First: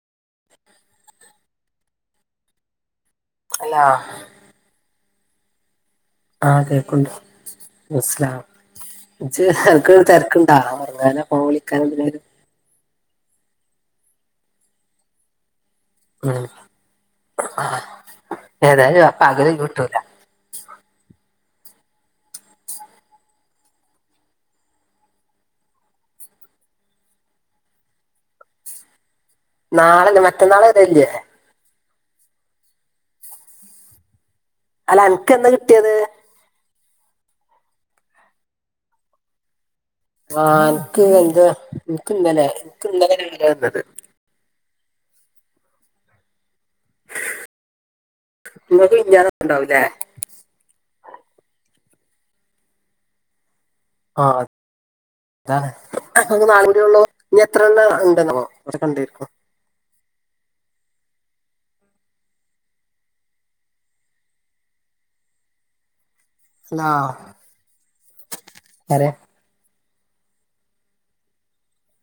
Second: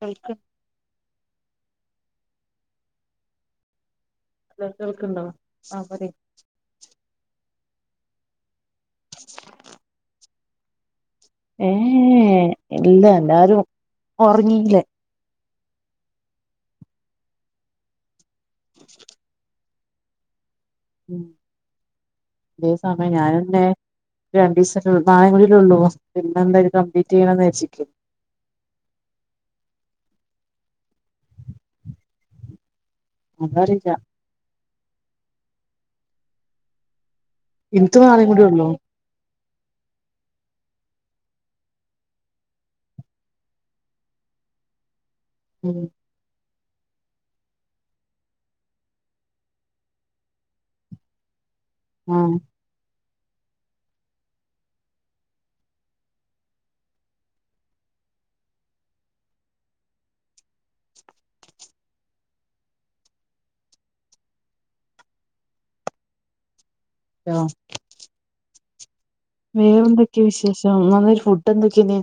കഴിക്ക hello hello കേൾക്ക്ണ്ടോ? ആഹ് പറി. ആഹ് കേൾക്കുണ്ട് സ്ലാം ഇജ്ജ് അനക്ക് തെര്ക്കുണ്ടാ ഉറങ്ങാനോ ഏഹ് ഇല്ല, എല്ലാരും ഉറങ്ങീല്ലേ? ആഹ് ഏതായാലും പകല് ഒഴിവ് കിട്ടൂല. ഉമ് അതേ സമയം ഞാനന്നെ. രണ്ടീസം ല്ലൂ നാളെ കൂടിയല്ലേ ഉള്ളു പിന്നെന്താലും കംപ്ലീറ്റ് ചെയ്യണന്ന് വിചാര്ച്ചിക്ക നാളെല്ല മറ്റന്നാൾ വരല്ലേ? അതറീല. അല്ല അനക്കെന്നാ കിട്ടിയത്? ഇൻക്ക് നാളെകൂടിയുള്ളൂ. ആഹ് അൻക്ക് എന്താ ഇൻക്ക് ഇന്നലെ എനിക്ക് ഇന്നലല്ല വന്നത്. ഉമ് നിങ്ങക്ക് വിര്ന്നാരൊക്കെ ഉണ്ടാവല്ലേ? ആഹ് ആഹ്. അതാണ് നമക്ക് നാളെയും കൂടി ഉള്ളോ ഇനി എത്ര എണ്ണം ഉണ്ടെന്ന ഒക്കെ കണ്ടരിക്കോ? ഹലോ. ഹലോ. പറയാ. വേറെന്തൊക്കെ വിശേഷം. നല്ലൊരു ഫുഡ്ഡെന്തൊക്കേന്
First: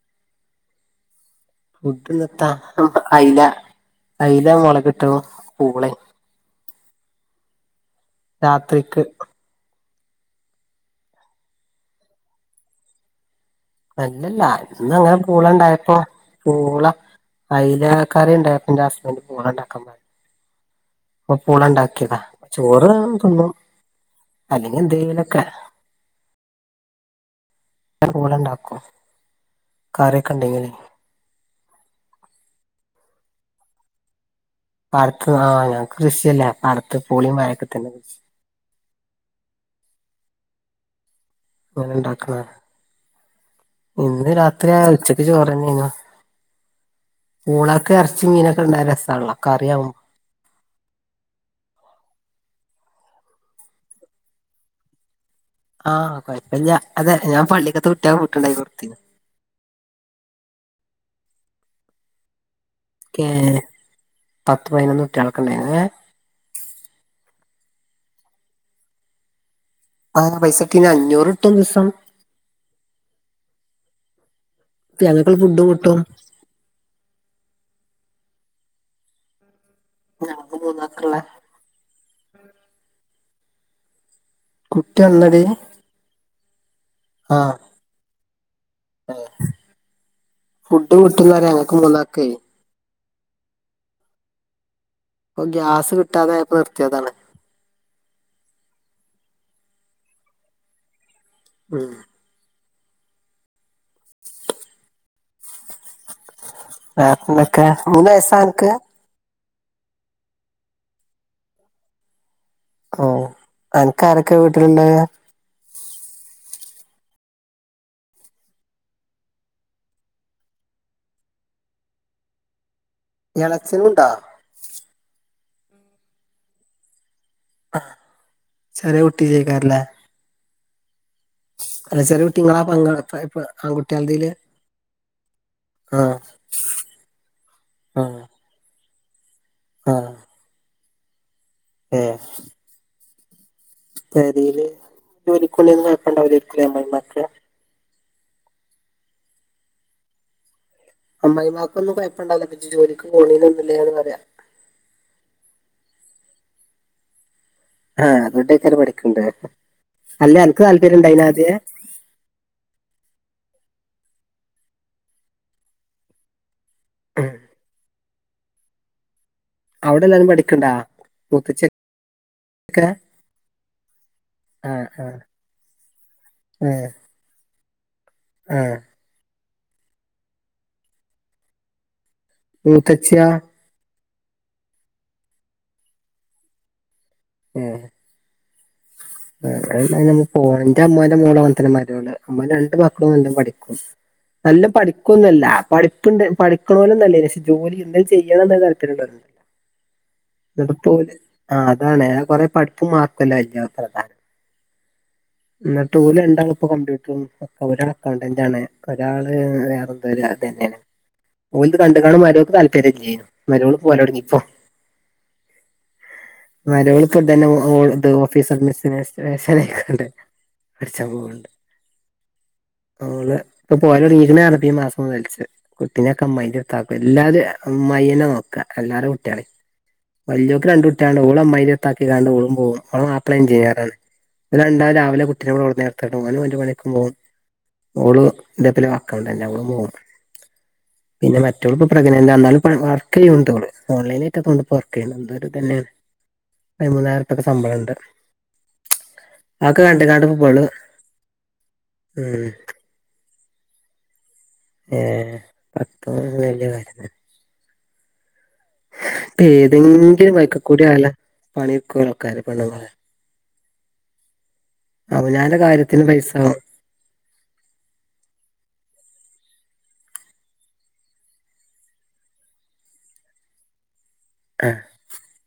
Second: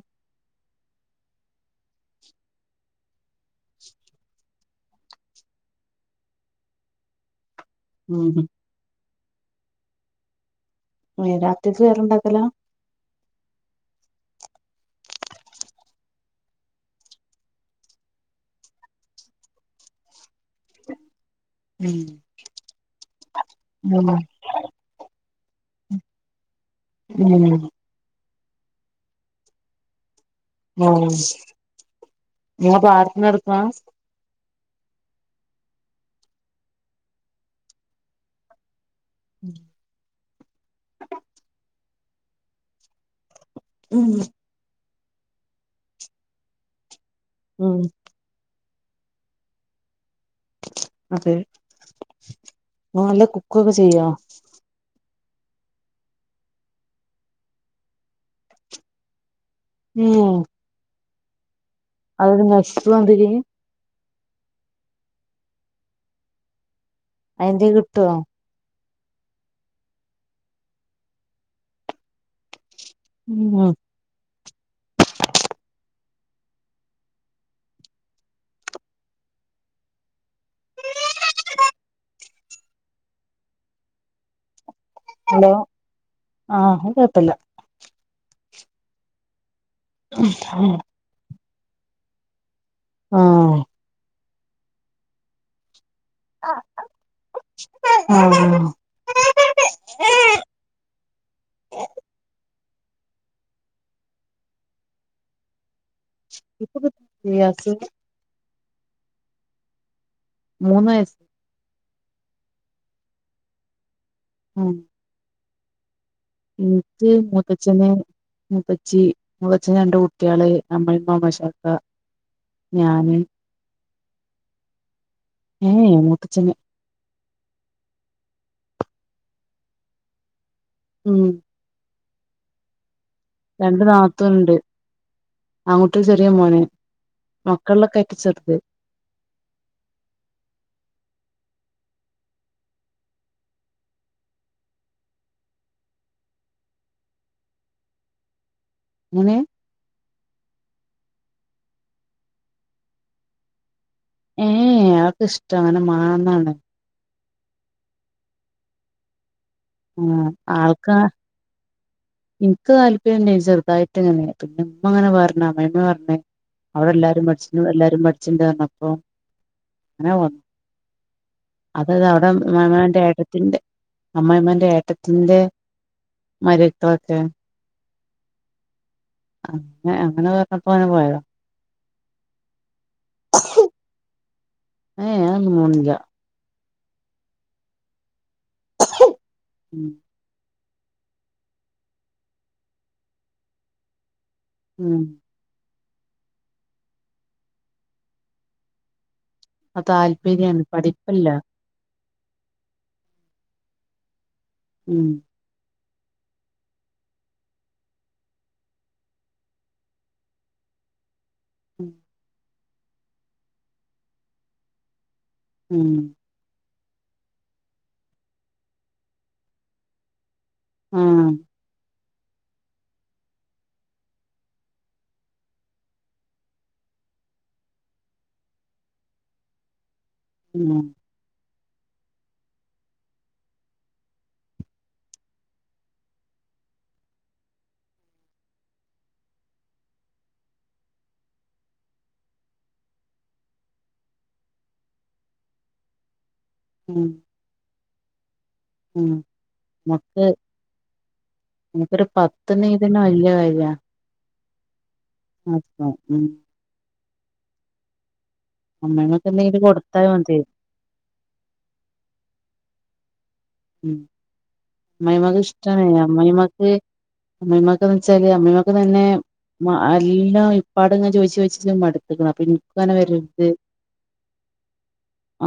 ഫുഡ്‌ ഇന്ന് എത്താ അയ്ല അയ്ല മൊളക് ഇട്ടതും പൂളെ ഉമ് രാത്രിക്ക്. രാത്രിക്ക് വേറണ്ടാക്കല? അല്ലല്ല ഇന്ന അങ്ങനെ പൂള ഇണ്ടായപ്പോ പൂള. അയില ക്കറി ഉണ്ടായപ്പൊ എന്റെ ഹസ്ബന്റ് പൂള ഇണ്ടാക്കാൻ പറഞ്. [unintelligible] അപ്പൊ പൂള ഉം ഉണ്ടാക്കിയതാ ചോറ് തുന്നും ഉം അല്ലെങ്കിൽ എന്തേയിലൊക്കെ. ഉമ് പൂള ഇണ്ടാക്കും കറിയൊക്കെ ഇണ്ടങ്കിൽ. ഔ ശരി നിങ്ങടെ പാടത്ത് നടക്കുവ പാടത്ത് ആ ഞങ്ങക്ക് കൃഷിയല്ലെ പാടത്ത് പൂളയും വാഴ ഒക്കെകൃഷി ഉം അങ്ങനെണ്ടാക്കണ ഉം ഇന്ന് രാ ത്രി ഉച്ചക്ക് ചോറന്നെയ്നു ഉം പൂളെക്കെ എർ ചിങ്ങനൊക്കെണ്ടര രസമാണല്ലൊ കറിയാവുമ്പോ അതെ മോള് കുക്കൊക്കെ ചെയ്യൊ ആഹ് കൊയപ്പില്ല്യ അതെ ഞാ പള്ളിക്കത്തെ കുട്ട്യോളെ ഫുഡ്‌ ഇണ്ടാക്കിക്കൊടുത്തി മ് [unintelligible] ക്കെ പത്ത് പയ്നൊന്ന് കുട്ട്യാളൊക്കെ ഇണ്ടായിനു. അയ് എന്തേകിട്ടുവോ ആ പൈസട്ടിന് അഞ്ഞൂറ്ട്ടും ഒര്സം മ് ഞങ്ങൾക്ക്ള്ള ഫുഡും കിട്ടും ഞാങ്ങക്ക് മൂന്നാൽ കുള്ളെ കുട്ടി ഒന്നത് ഹലോ ആഹ് അ ആഹ് അതെ [unintelligible] ക്കുപുട്ടുന്നൊരെ ഞങ്ങക്ക് മൂന്നാക്കേ ആഹ് ഇപ്പൊ ഗ്യാസ് കിട്ടാതയപ്പോ നിർത്തിയതാണ് ആഹ് ആഹ് ഉം ഇപ്പൊ കിട്ടുന്നില്ലേ വേറെന്തൊക്കെ ഗ്യാസ് മൂന്നയസാൻക്ക് മൂന്ന് വയസ് ഓഹ് അന്ക്ക് ആരൊക്കെ വീട്ടിലുണ്ട് ൻക്ക് മൂത്തച്ചന് മുത്തച്ചി മുത്തച്ചന്റെ രണ്ട് കുട്ട്യാള് അമ്മയ്മ്മ അമ്മശാക്ക ഞാന് ഏളച്ചനുണ്ടോ ഏയെ മൂത്തച്ചന് ആഹ് ചെറിയ കുട്ടിതെക്കാരലേ ഉം അല്ല ചെറിയകുട്ടിങ്ങളാ പങ്കളപ്പ രണ്ട് നാത്തുൻണ്ട് ആങ്ങുട്ടിൽ ആ ചെറിയ മോന് മക്കല്ലൊക്കെ ഏറ്റും ചെറ്ത് ആഹ് ഏഹ് പെരിയില് ജോലിക്കുണ്ടിന്ന് കൊഴപ്പം ഉണ്ടാവില്ലായിരിക്കെ അമ്മായിമ്മക്ക്. എങ്ങനെ അമ്മയ്‌മാക്കൊന്നും കുഴപ്പണ്ടജ്പിന്നെ ജോലിക്ക് പോണീന്ന്നില്ലേന്ന് പറ്യാ ഏയ് എഹ് അവക്ക്ഷ്ടമാണ് മാന്നാണ് ആഹ് അതുകൊണ്ടെക്കാരം പഠിക്ക്ണ്ടെ ആഹ് അല്ല അൻക്ക് ആൾക്ക് ആ താല്പര്യണ്ടയ്നാദ്യേ ഇൻക്ക് താല്പര്യണ്ടെനി ചെറുതായിട്ട്ങ്ങനെ പിന്നമ്മങ്ങനെ പറ്ഞ്ഞ് അമ്മയിമ്മ പർഞ്ഞേ അവരെല്ലാരും പടിച് എല്ലാരും പട്ച്ച്ണ്ട്ർഞ്ഞപ്പൊ അവിടെല്ലാരും പഠിക്ക്ണ്ടാ അതത് അവ്ടെ അമ്മായ്മാന്റെ ഏട്ടത്തിന്റെ അമ്മയ്മാന്റെ ആ ആ ഏട്ടത്തിന്റെ മരുമക്കളൊക്കെ ആഹ് ആഹ് ഏഹ് അങ്ങനെപറ്ഞ്ഞപ്പോന്നെ പോയൊ മൂത്തച്ച്യോ ഏഹ് ഞാനോന്നും പോണില്യ ഏഹ് [unintelligible] [unintelligible] ഉം നമ്മള് പോണം ഇന്റെ അമ്മോന്റെ മോളങ്ങനെ തന്നെ മരോള് അമ്മോന്റെ രണ്ട് മക്കളും നല്ലോം പഠിക്കും നല്ലോം ഉം പഠിക്കോന്നുല്ല പഠിപ്പ്ണ്ട് പഠിക്ക്ണോലോന്നല്ലേ പക്ഷെ ജോലി എന്തേലും ചെയ്യണന്നൊര് താൽപര്യാണ്ടാർന്നു ആ താല്പര്യ എട്ത്തോല് ആഹ് അതാണ് കൊറെ പഠിപ്പും മാർക്കെല്ല അയ്‌ല് പ്രധാനം ഉം ഇന്നെട്ട് ഓല്ണ്ടാള്പ്പോ കംപ്യൂട്ടറും ഒക്കെ ഒരാള് അക്കൗണ്ടന്റാണ് ഒരാള് വേറെ വെര അതെന്നയാണ് ഓൽത്കണ്ട്ക്കാണ്ട് മരോക്ക് താല്പര്യല്ലേനു മരോള് പോവലൊട്ങ്ങിപ്പോ ഉം മരോളിപ്പതന്നെ ഓ ഓള്ത് ഓഫീസർ മിസ്നേഷറേഷനയിക്കാണ്ട് പഠ്ച്ചാ ആഹ് പോവ്ണ്ട് ഓള് ഇപ്പോ പോവലൊട്ങ്ങീക്ക്ണ്റ്ഞ്ഞ് ഇപ്പൊ മാസ മുതൽച്ച് കുട്ടിനെക്കെ അമ്മായിന്റെട്ത്താക്കും എല്ലാരു അമ്മായെന്നെ നോക്കാ എല്ലാരെ കുട്ട്യാളിം വല്ല്യോക്ക് ഉം രണ്ട് കുട്ട്യേള്ണ്ട് ഓള് അമ്മായിന്റെട്ത്താക്കിക്കാണ്ട് ഓളും പോവും ഓളെ മാപ്പള എഞ്ചിനീയറാണ് ഓല് രണ്ടാളും രാവിലെ കുട്ടിനെവ്ടെ കൊണ്ട്ന്നാക്ക്യാണ്ട് ഓന് ഓന്റെ പണിക്കും പോവും ഓള് ഇന്റെപ്പരെ അക്കൗണ്ടെന്റാ ഓളും പോവും പിന്നെ മറ്റൊള്പ്പം പ്രെഗ്നന്റാ ഇന്നാലുപ്പോള് വർക്കെയ്യ്ണ്ടോള് ഓൺലൈനായിട്ടാ തോന്ന്ണ്ട് പോറ് പിന്നെ എന്തോര് ഇതെന്നെ ഉം പതിമൂന്നായിറ്പ്യക്കെ ശമ്പളണ്ട് ഉം അതൊക്കെ നമുക്ക് കണ്ട്ക്കാണ്ട്പ്പ ഇബള് ഉം ഇതെന്നെ വല്ല്യ കാര്യാ ഏഹ് അപ്പൊ പഠ്ത്തൊ ഉം ഒര് വല്ല്യ കാര്യം ത [unintelligible] ഇപ്പ കൊടുത്താ ഏതെങ്കിലും മതി വയ്ക്കക്കൂടെയാല് പണിട്ക്കല്ലോള്ക്കാര് പെണ്ണ്ങ്ങള് അമ്മായിമ്മാക്ക് ഇഷ്ട്ടാണെ കാര്യത്തിന് പൈസ അമ്മായിമാക്ക് അമ്മയിമ്മാക്ക്ന്ന് വെച്ചാല് അമ്മിയിമ്മാക്ക് തന്നെ മ എല്ലാം ഇപ്പാട്ങ്ങനെ ചോയിച്ച് ചോയ്ച്ച് മട്ത്ത്ക്ക്ണ്‌ അപ്പ ഇൻക്ക്ങ്ങനെ വരര്ത് ആഹ്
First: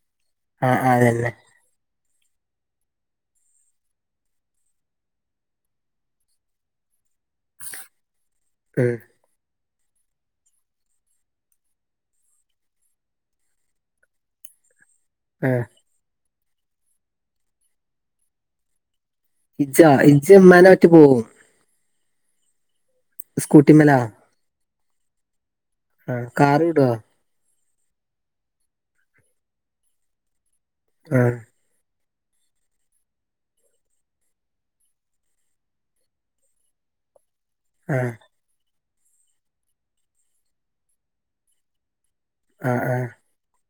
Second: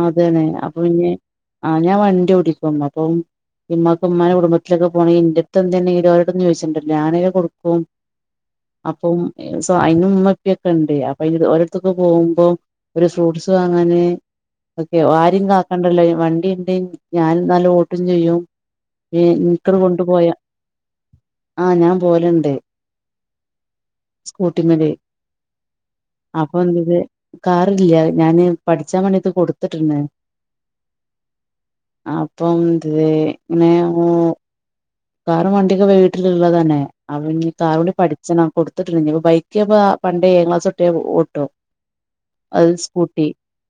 അതെന്നെ ആഹ് അപ്പൊ ഇഞ്ഞ് അതന്നെ ആഹ് ഞാൻ വണ്ടി ഓടിക്കും അപ്പം ഇമ്മാ ഇമ്മാ കുടുംബത്തിലൊക്കെ പോണെങ്കി ഇന്റെട്ത്ത് എന്തേണ്ടെങ്കി ഓലോടൊന്നും ചോയിച്ചേണ്ടല്ലോ ഞാനായ കൊട്ക്കും ഉം അപ്പം ഇ സൊ അയിന് ഉമ്മപ്പിയൊക്കെണ്ട് അപ്പൊ അയിന് ഓലെട്ത്തൊക്കെ പോവുമ്പം ഒര് ഫ്രൂട്ട്സ് വാങ്ങാന് ഒക്കെ ആരും ആഹ് കാക്കണ്ടല്ലോ വണ്ടിണ്ട് ഞാന് നല്ലോം ഓട്ടും ചെയ്യും ഏ ഇൻക്കാണ്ട് ഇജ്ജാ കൊണ്ട്പോയ ഇജ്ജ് ഇമ്മാനെ ഒറ്റ പോവും ആഹ് ഞാൻ പോല്ണ്ട് സ്കൂട്ടിമ്മലാ സ്കൂട്ടിമ്മല് ആഹ് അപ്പൊ കാറ് വിടോ [unintelligible] കാറ്ല്ല്യ ഞാന് പഠിച്ചാമാണ്ട്യക്കെ കൊട്ത്ത്ട്ട്ണ്‌ ആഹ് അപ്പം തെ ഇങ്ങനെ ഹ് കാറും വണ്ട്യേക്കെ വീട്ടില്ള്ളതന്നെ അപ്പ ഇഞ്ഞ് കാറൂടിം ആഹ് പഠിച്ചണം കൊട്ത്ത്ട്ട്ണ്‌ ഇഞ്ഞ്പ്പം ബൈക്ക്പ്പ ഞാൻ പണ്ട് ഏഴാം ക്ലാസൊട്ടെ ഓട്ടും അത് ആഹ് ആഹ് സ്കൂട്ടി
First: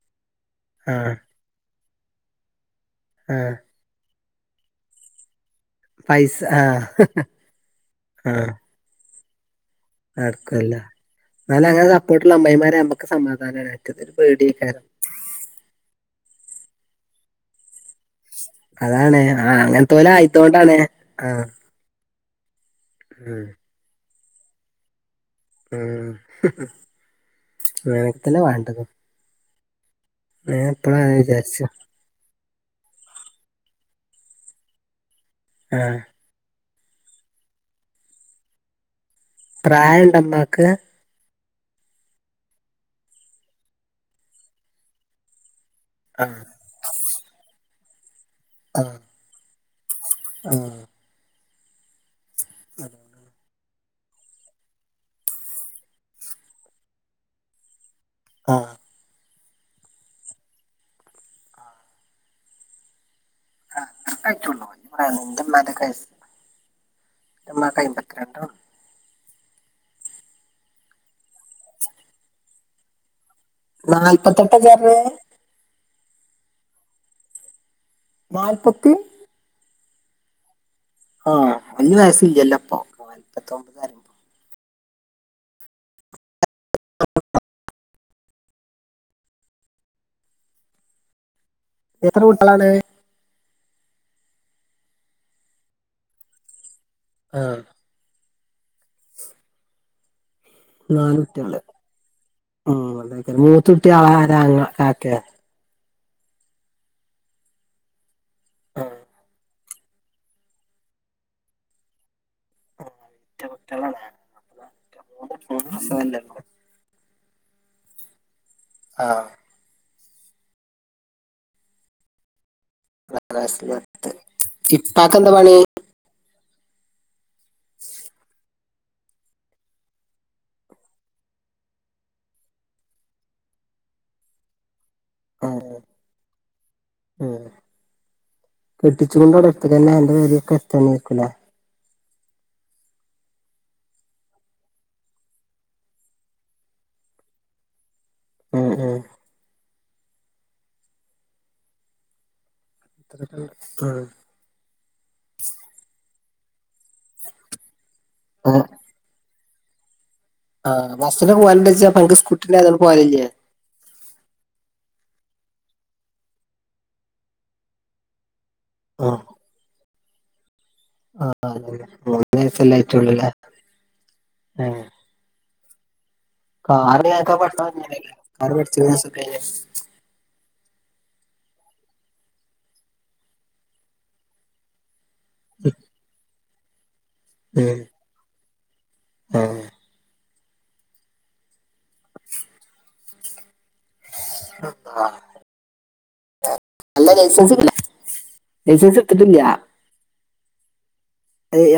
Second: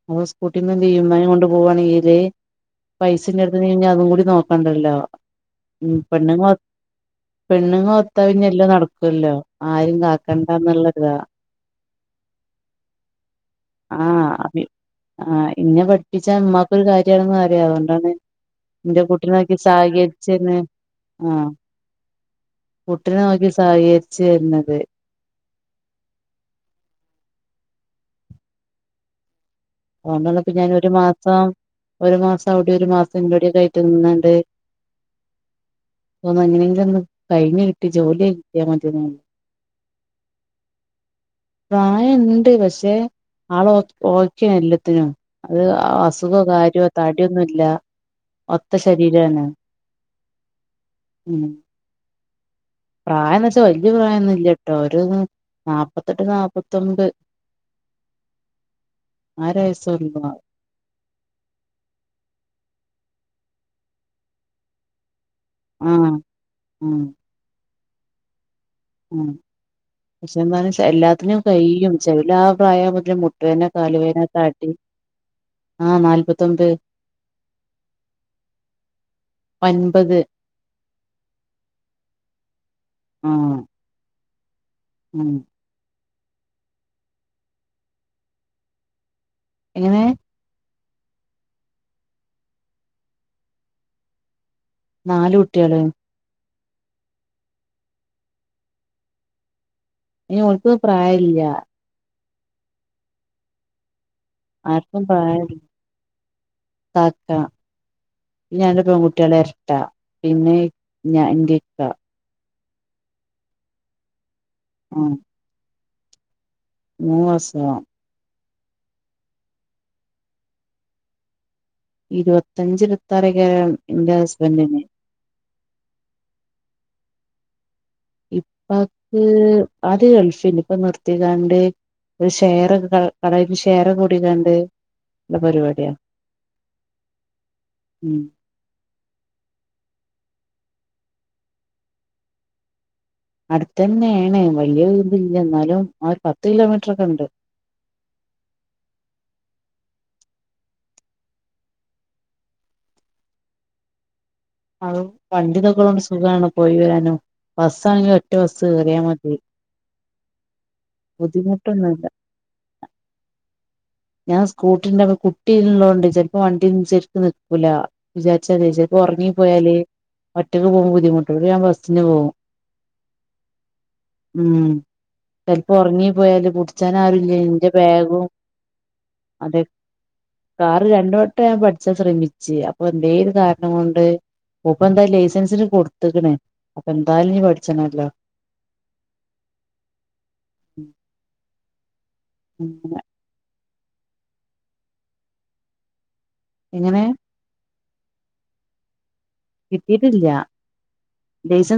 അപ്പ സ്കൂട്ടിമ്മെന്തെയ്യും ആഹ് ഇമ്മാനിം കൊണ്ട് പോവാണെങ്കില് ആഹ് പൈസന്റെട്ത്ത്ണ്ടെങ്കില് ഇഞ്ഞത്കൂടിം നോക്കണ്ടല്ലോ ഉം പൈസ പെണ്ണ്ങ്ങള് ആഹ് പെണ്ണ്ങ്ങളോത്ത പിന്നെ എല്ലാം നടക്കല്ലോ നടക്കല്ലോ എന്നാല് അങ്ങനെ സപ്പോർട്ട്ള്ള അമ്മമായിമാരെ നമ്മക്ക് സമാധാനാണ്‌ മറ്റതോര് അപ്പി പേട്യേക്കാരം ആഹ് ഇന്നെ പഠിപ്പിച്ച ഇമ്മാക്കൊരു കാര്യമാണെന്ന് അറിയ അതോണ്ടാണ് അതാണ് ആഹ് അങ്ങനെത്തൊല് ആയിത്തൊണ്ടാണ് ആഹ് കുട്ടിനെ നോക്കി സഹകരിച്ചു തരുന്നത് ളംഅങ്ങനെതന്ന വണ്ടതും ഓൻ വന്ന ഇപ്പ ഞാനൊരു അങ്ങനെ മാസം വിചാരിച്ചു ഒരു മാസം അവിടെ ഒരു മാസം ഇവിടെക്കെ ആയിട്ട് നിന്നാണ്ട് ഏ ഇതൊന്ന് എങ്ങനെയെങ്കിലും ഒന്ന് കഴിഞ്ഞ്കിട്ടി ജോലി ആയി കിട്ടിയ മതിയാരുന്നു പ്രായണ്ടമ്മാക്ക് പ്രായുണ്ട് പക്ഷേ ആള് ഓക്കെയാ എല്ലാത്തിനും ആ ഒര്അസുഖോ കാര്യ തടിയൊന്നുംല്ല ഒത്ത ശരീരമാണ് ആ ഇംപ്രായം ഇതവലിയ പ്രായന്നുംല്ലട്ടോ ഒരു നാല്പത്തെട്ട് നാപ്പത്തൊമ്പത് ആ ആരായിസോ ആ ത്ര ക്കായി ള്ളു എന്റെമ്മ വയസ്സ് ആഹ് ആഹ് എന്റെ മ്മക്ക് അമ്പത്തിരണ്ടും ഉ പക്ഷെ എന്താണ് എല്ലാത്തിനും കഴിയും ചെല പ്രായം മുതലേ മുട്ടുവേന കാലുവേന നാല്പത്തെട്ട് തടി ചേർന്ന് ആ നാൽത്തൊമ്പ് നാൽപ്പത്തി ഒൻപത് ആ വല്യ വയസ്‌ല്ലപ്പൊ നല്പത്തൊമ്പ ഇം [unintelligible] എങ്ങനെ എത്ര കുട്ടികളാണ് നാല് കുട്ട്യാള് ആ [unintelligible] നാല് കുട്ടിയാൾഉം മൂത്തു ട്ടിആര അങ്ങള കാക്കേ താത്ത ഞാൻ പൺകുട്ടികള എ ത്ത പിന്നെ ഞാൻ ൻ്റിക്ക എരട്ടകുട്ട്യാളാണ് ഇം അസുഖല്ലാർക്കുണ്ട് മൂന്ന് മാസവം ആ ഇരുപത്തഞ്ച് ഇരുപത്താറെയ്ക്കാരം എന്റെ ഹസ്ബന്റ് ന് പ്പാക്കെന്താ പണി [unintelligible] ഇപ്പൊക്ക് അദ്യ ഗൾഫ് യേ നു ഇപ്പൊ നിർത്തിക്കാണ്ട് ഒരു ഷയറൊക്കെ ക കടക്ക് ഷേ റൊക്കെ കൂടിക്കാണ്ട് ല്ല പരുവാട്യ ഉം കെട്ടിച്ചു കൊണ്ടോണ് എട്ത്ത്ക്കന്നെ അൻ്റെ പെര്യൊക്കെ എര്ത്തന്നെയ് ക്കൂലെ അട്ത്തന്യേണ് വല്യ ത്‌ല്യ ന്നാലും ആ ഒരു പത്ത് കിലോമീറ്ററൊക്കെണ്ട് എ ഇം അ ഹൗ വണ്ടിതൊക്കെള്ളോണ്ട് സുഖാണ് പോയി വരാന് ബസ്സാണെങ്കി ഒറ്റ ബസ്സ് കേറിയ മതി ആ ബസ്സിലൊക്കെ പോലാണ്ടൊപ്പജ് ബുദ്ധിമുട്ടൊന്നുല്ല അനക്ക് സ്‌കൂട്ടി ണ്ടായതോണ്ട് പോവില്ലേ ഞാൻ സ്കൂട്ടി കുട്ടി ചിലപ്പോ നിക്കൂലാ വണ്ടി ചെരിക്കക്ക് നിൽക്കൂല വിചാരിച്ച ഉറങ്ങി പോയാലെ ഒറ്റൊക്ക് പോകുമ്പോ ബുദ്ധിമുട്ട് ണ്ട് ഇന്നട്ട ഞാൻ ബസ്സിന് മൂന്ന് പോകും വയസ്സല്ലേ ആയിട്ടുള്ളൂല്ലേ ഉം ചെൽപ്പൊ ഒർങ്ങി പോയല് പുടിച്ചാ നാരുല്ലെയ്നും ഇന്റെ ബാഗും അൗടെ പഠ്ച്ചതാ ഷെ അതെ കാറ് രണ്ട വട്ടം ഞാൻ പഠിച്ചാ ശ്രമിച്ച് അപ്പൊ എന്തേ ഒരു കാരണം കൊണ്ട് മൂപ്പ എന്താ ലൈസൻസിന് കൊടുത്ത്ക്ണ് അപ്പൊ എന്തായാലും ഞ് പഠിച്ചണല്ലോ ഉം അങ്ങനെ [unintelligible] ഇങ്ങനെ നല്ല ലൈസൻസിലെ ലൈസൻസ്‌ട്ത്ത്ട്ടില്ല്യ കിട്ടീട്ട്ല്യ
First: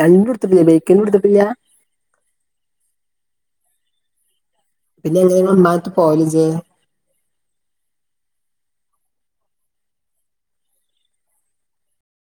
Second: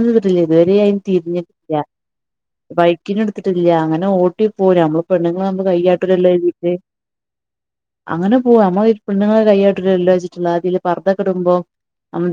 രണ്ടും എടുത്തിട്ടില്ല ഇതുവരെ അതിന് ബൈക്കിനും എടുത്തിട്ടില്ല തിരിഞ്ഞിട്ടില്ല ബൈക്കിനിട്ത്ത്ട്ട്ല്യ അങ്ങനെ ഓട്ടി പോവും നമ്മള് പിന്നെ എങ്ങനെ നിങ്ങളെ പെണ്ണുങ്ങളാവുമ്പൊ ഉമ്മാന്റടുത്ത് പോവല് കയ്യാട്ടുല്ലല്ലോ ഇജ്ജ്? കര്തിട്ട് അങ്ങനെ പോവും നമ്മള് പെണ്ണ്ങ്ങളെ കൈയാട്ടൂലല്ലോച്ചിട്ടുള്ളാതില് പർദ്ദക്കെടുമ്പോ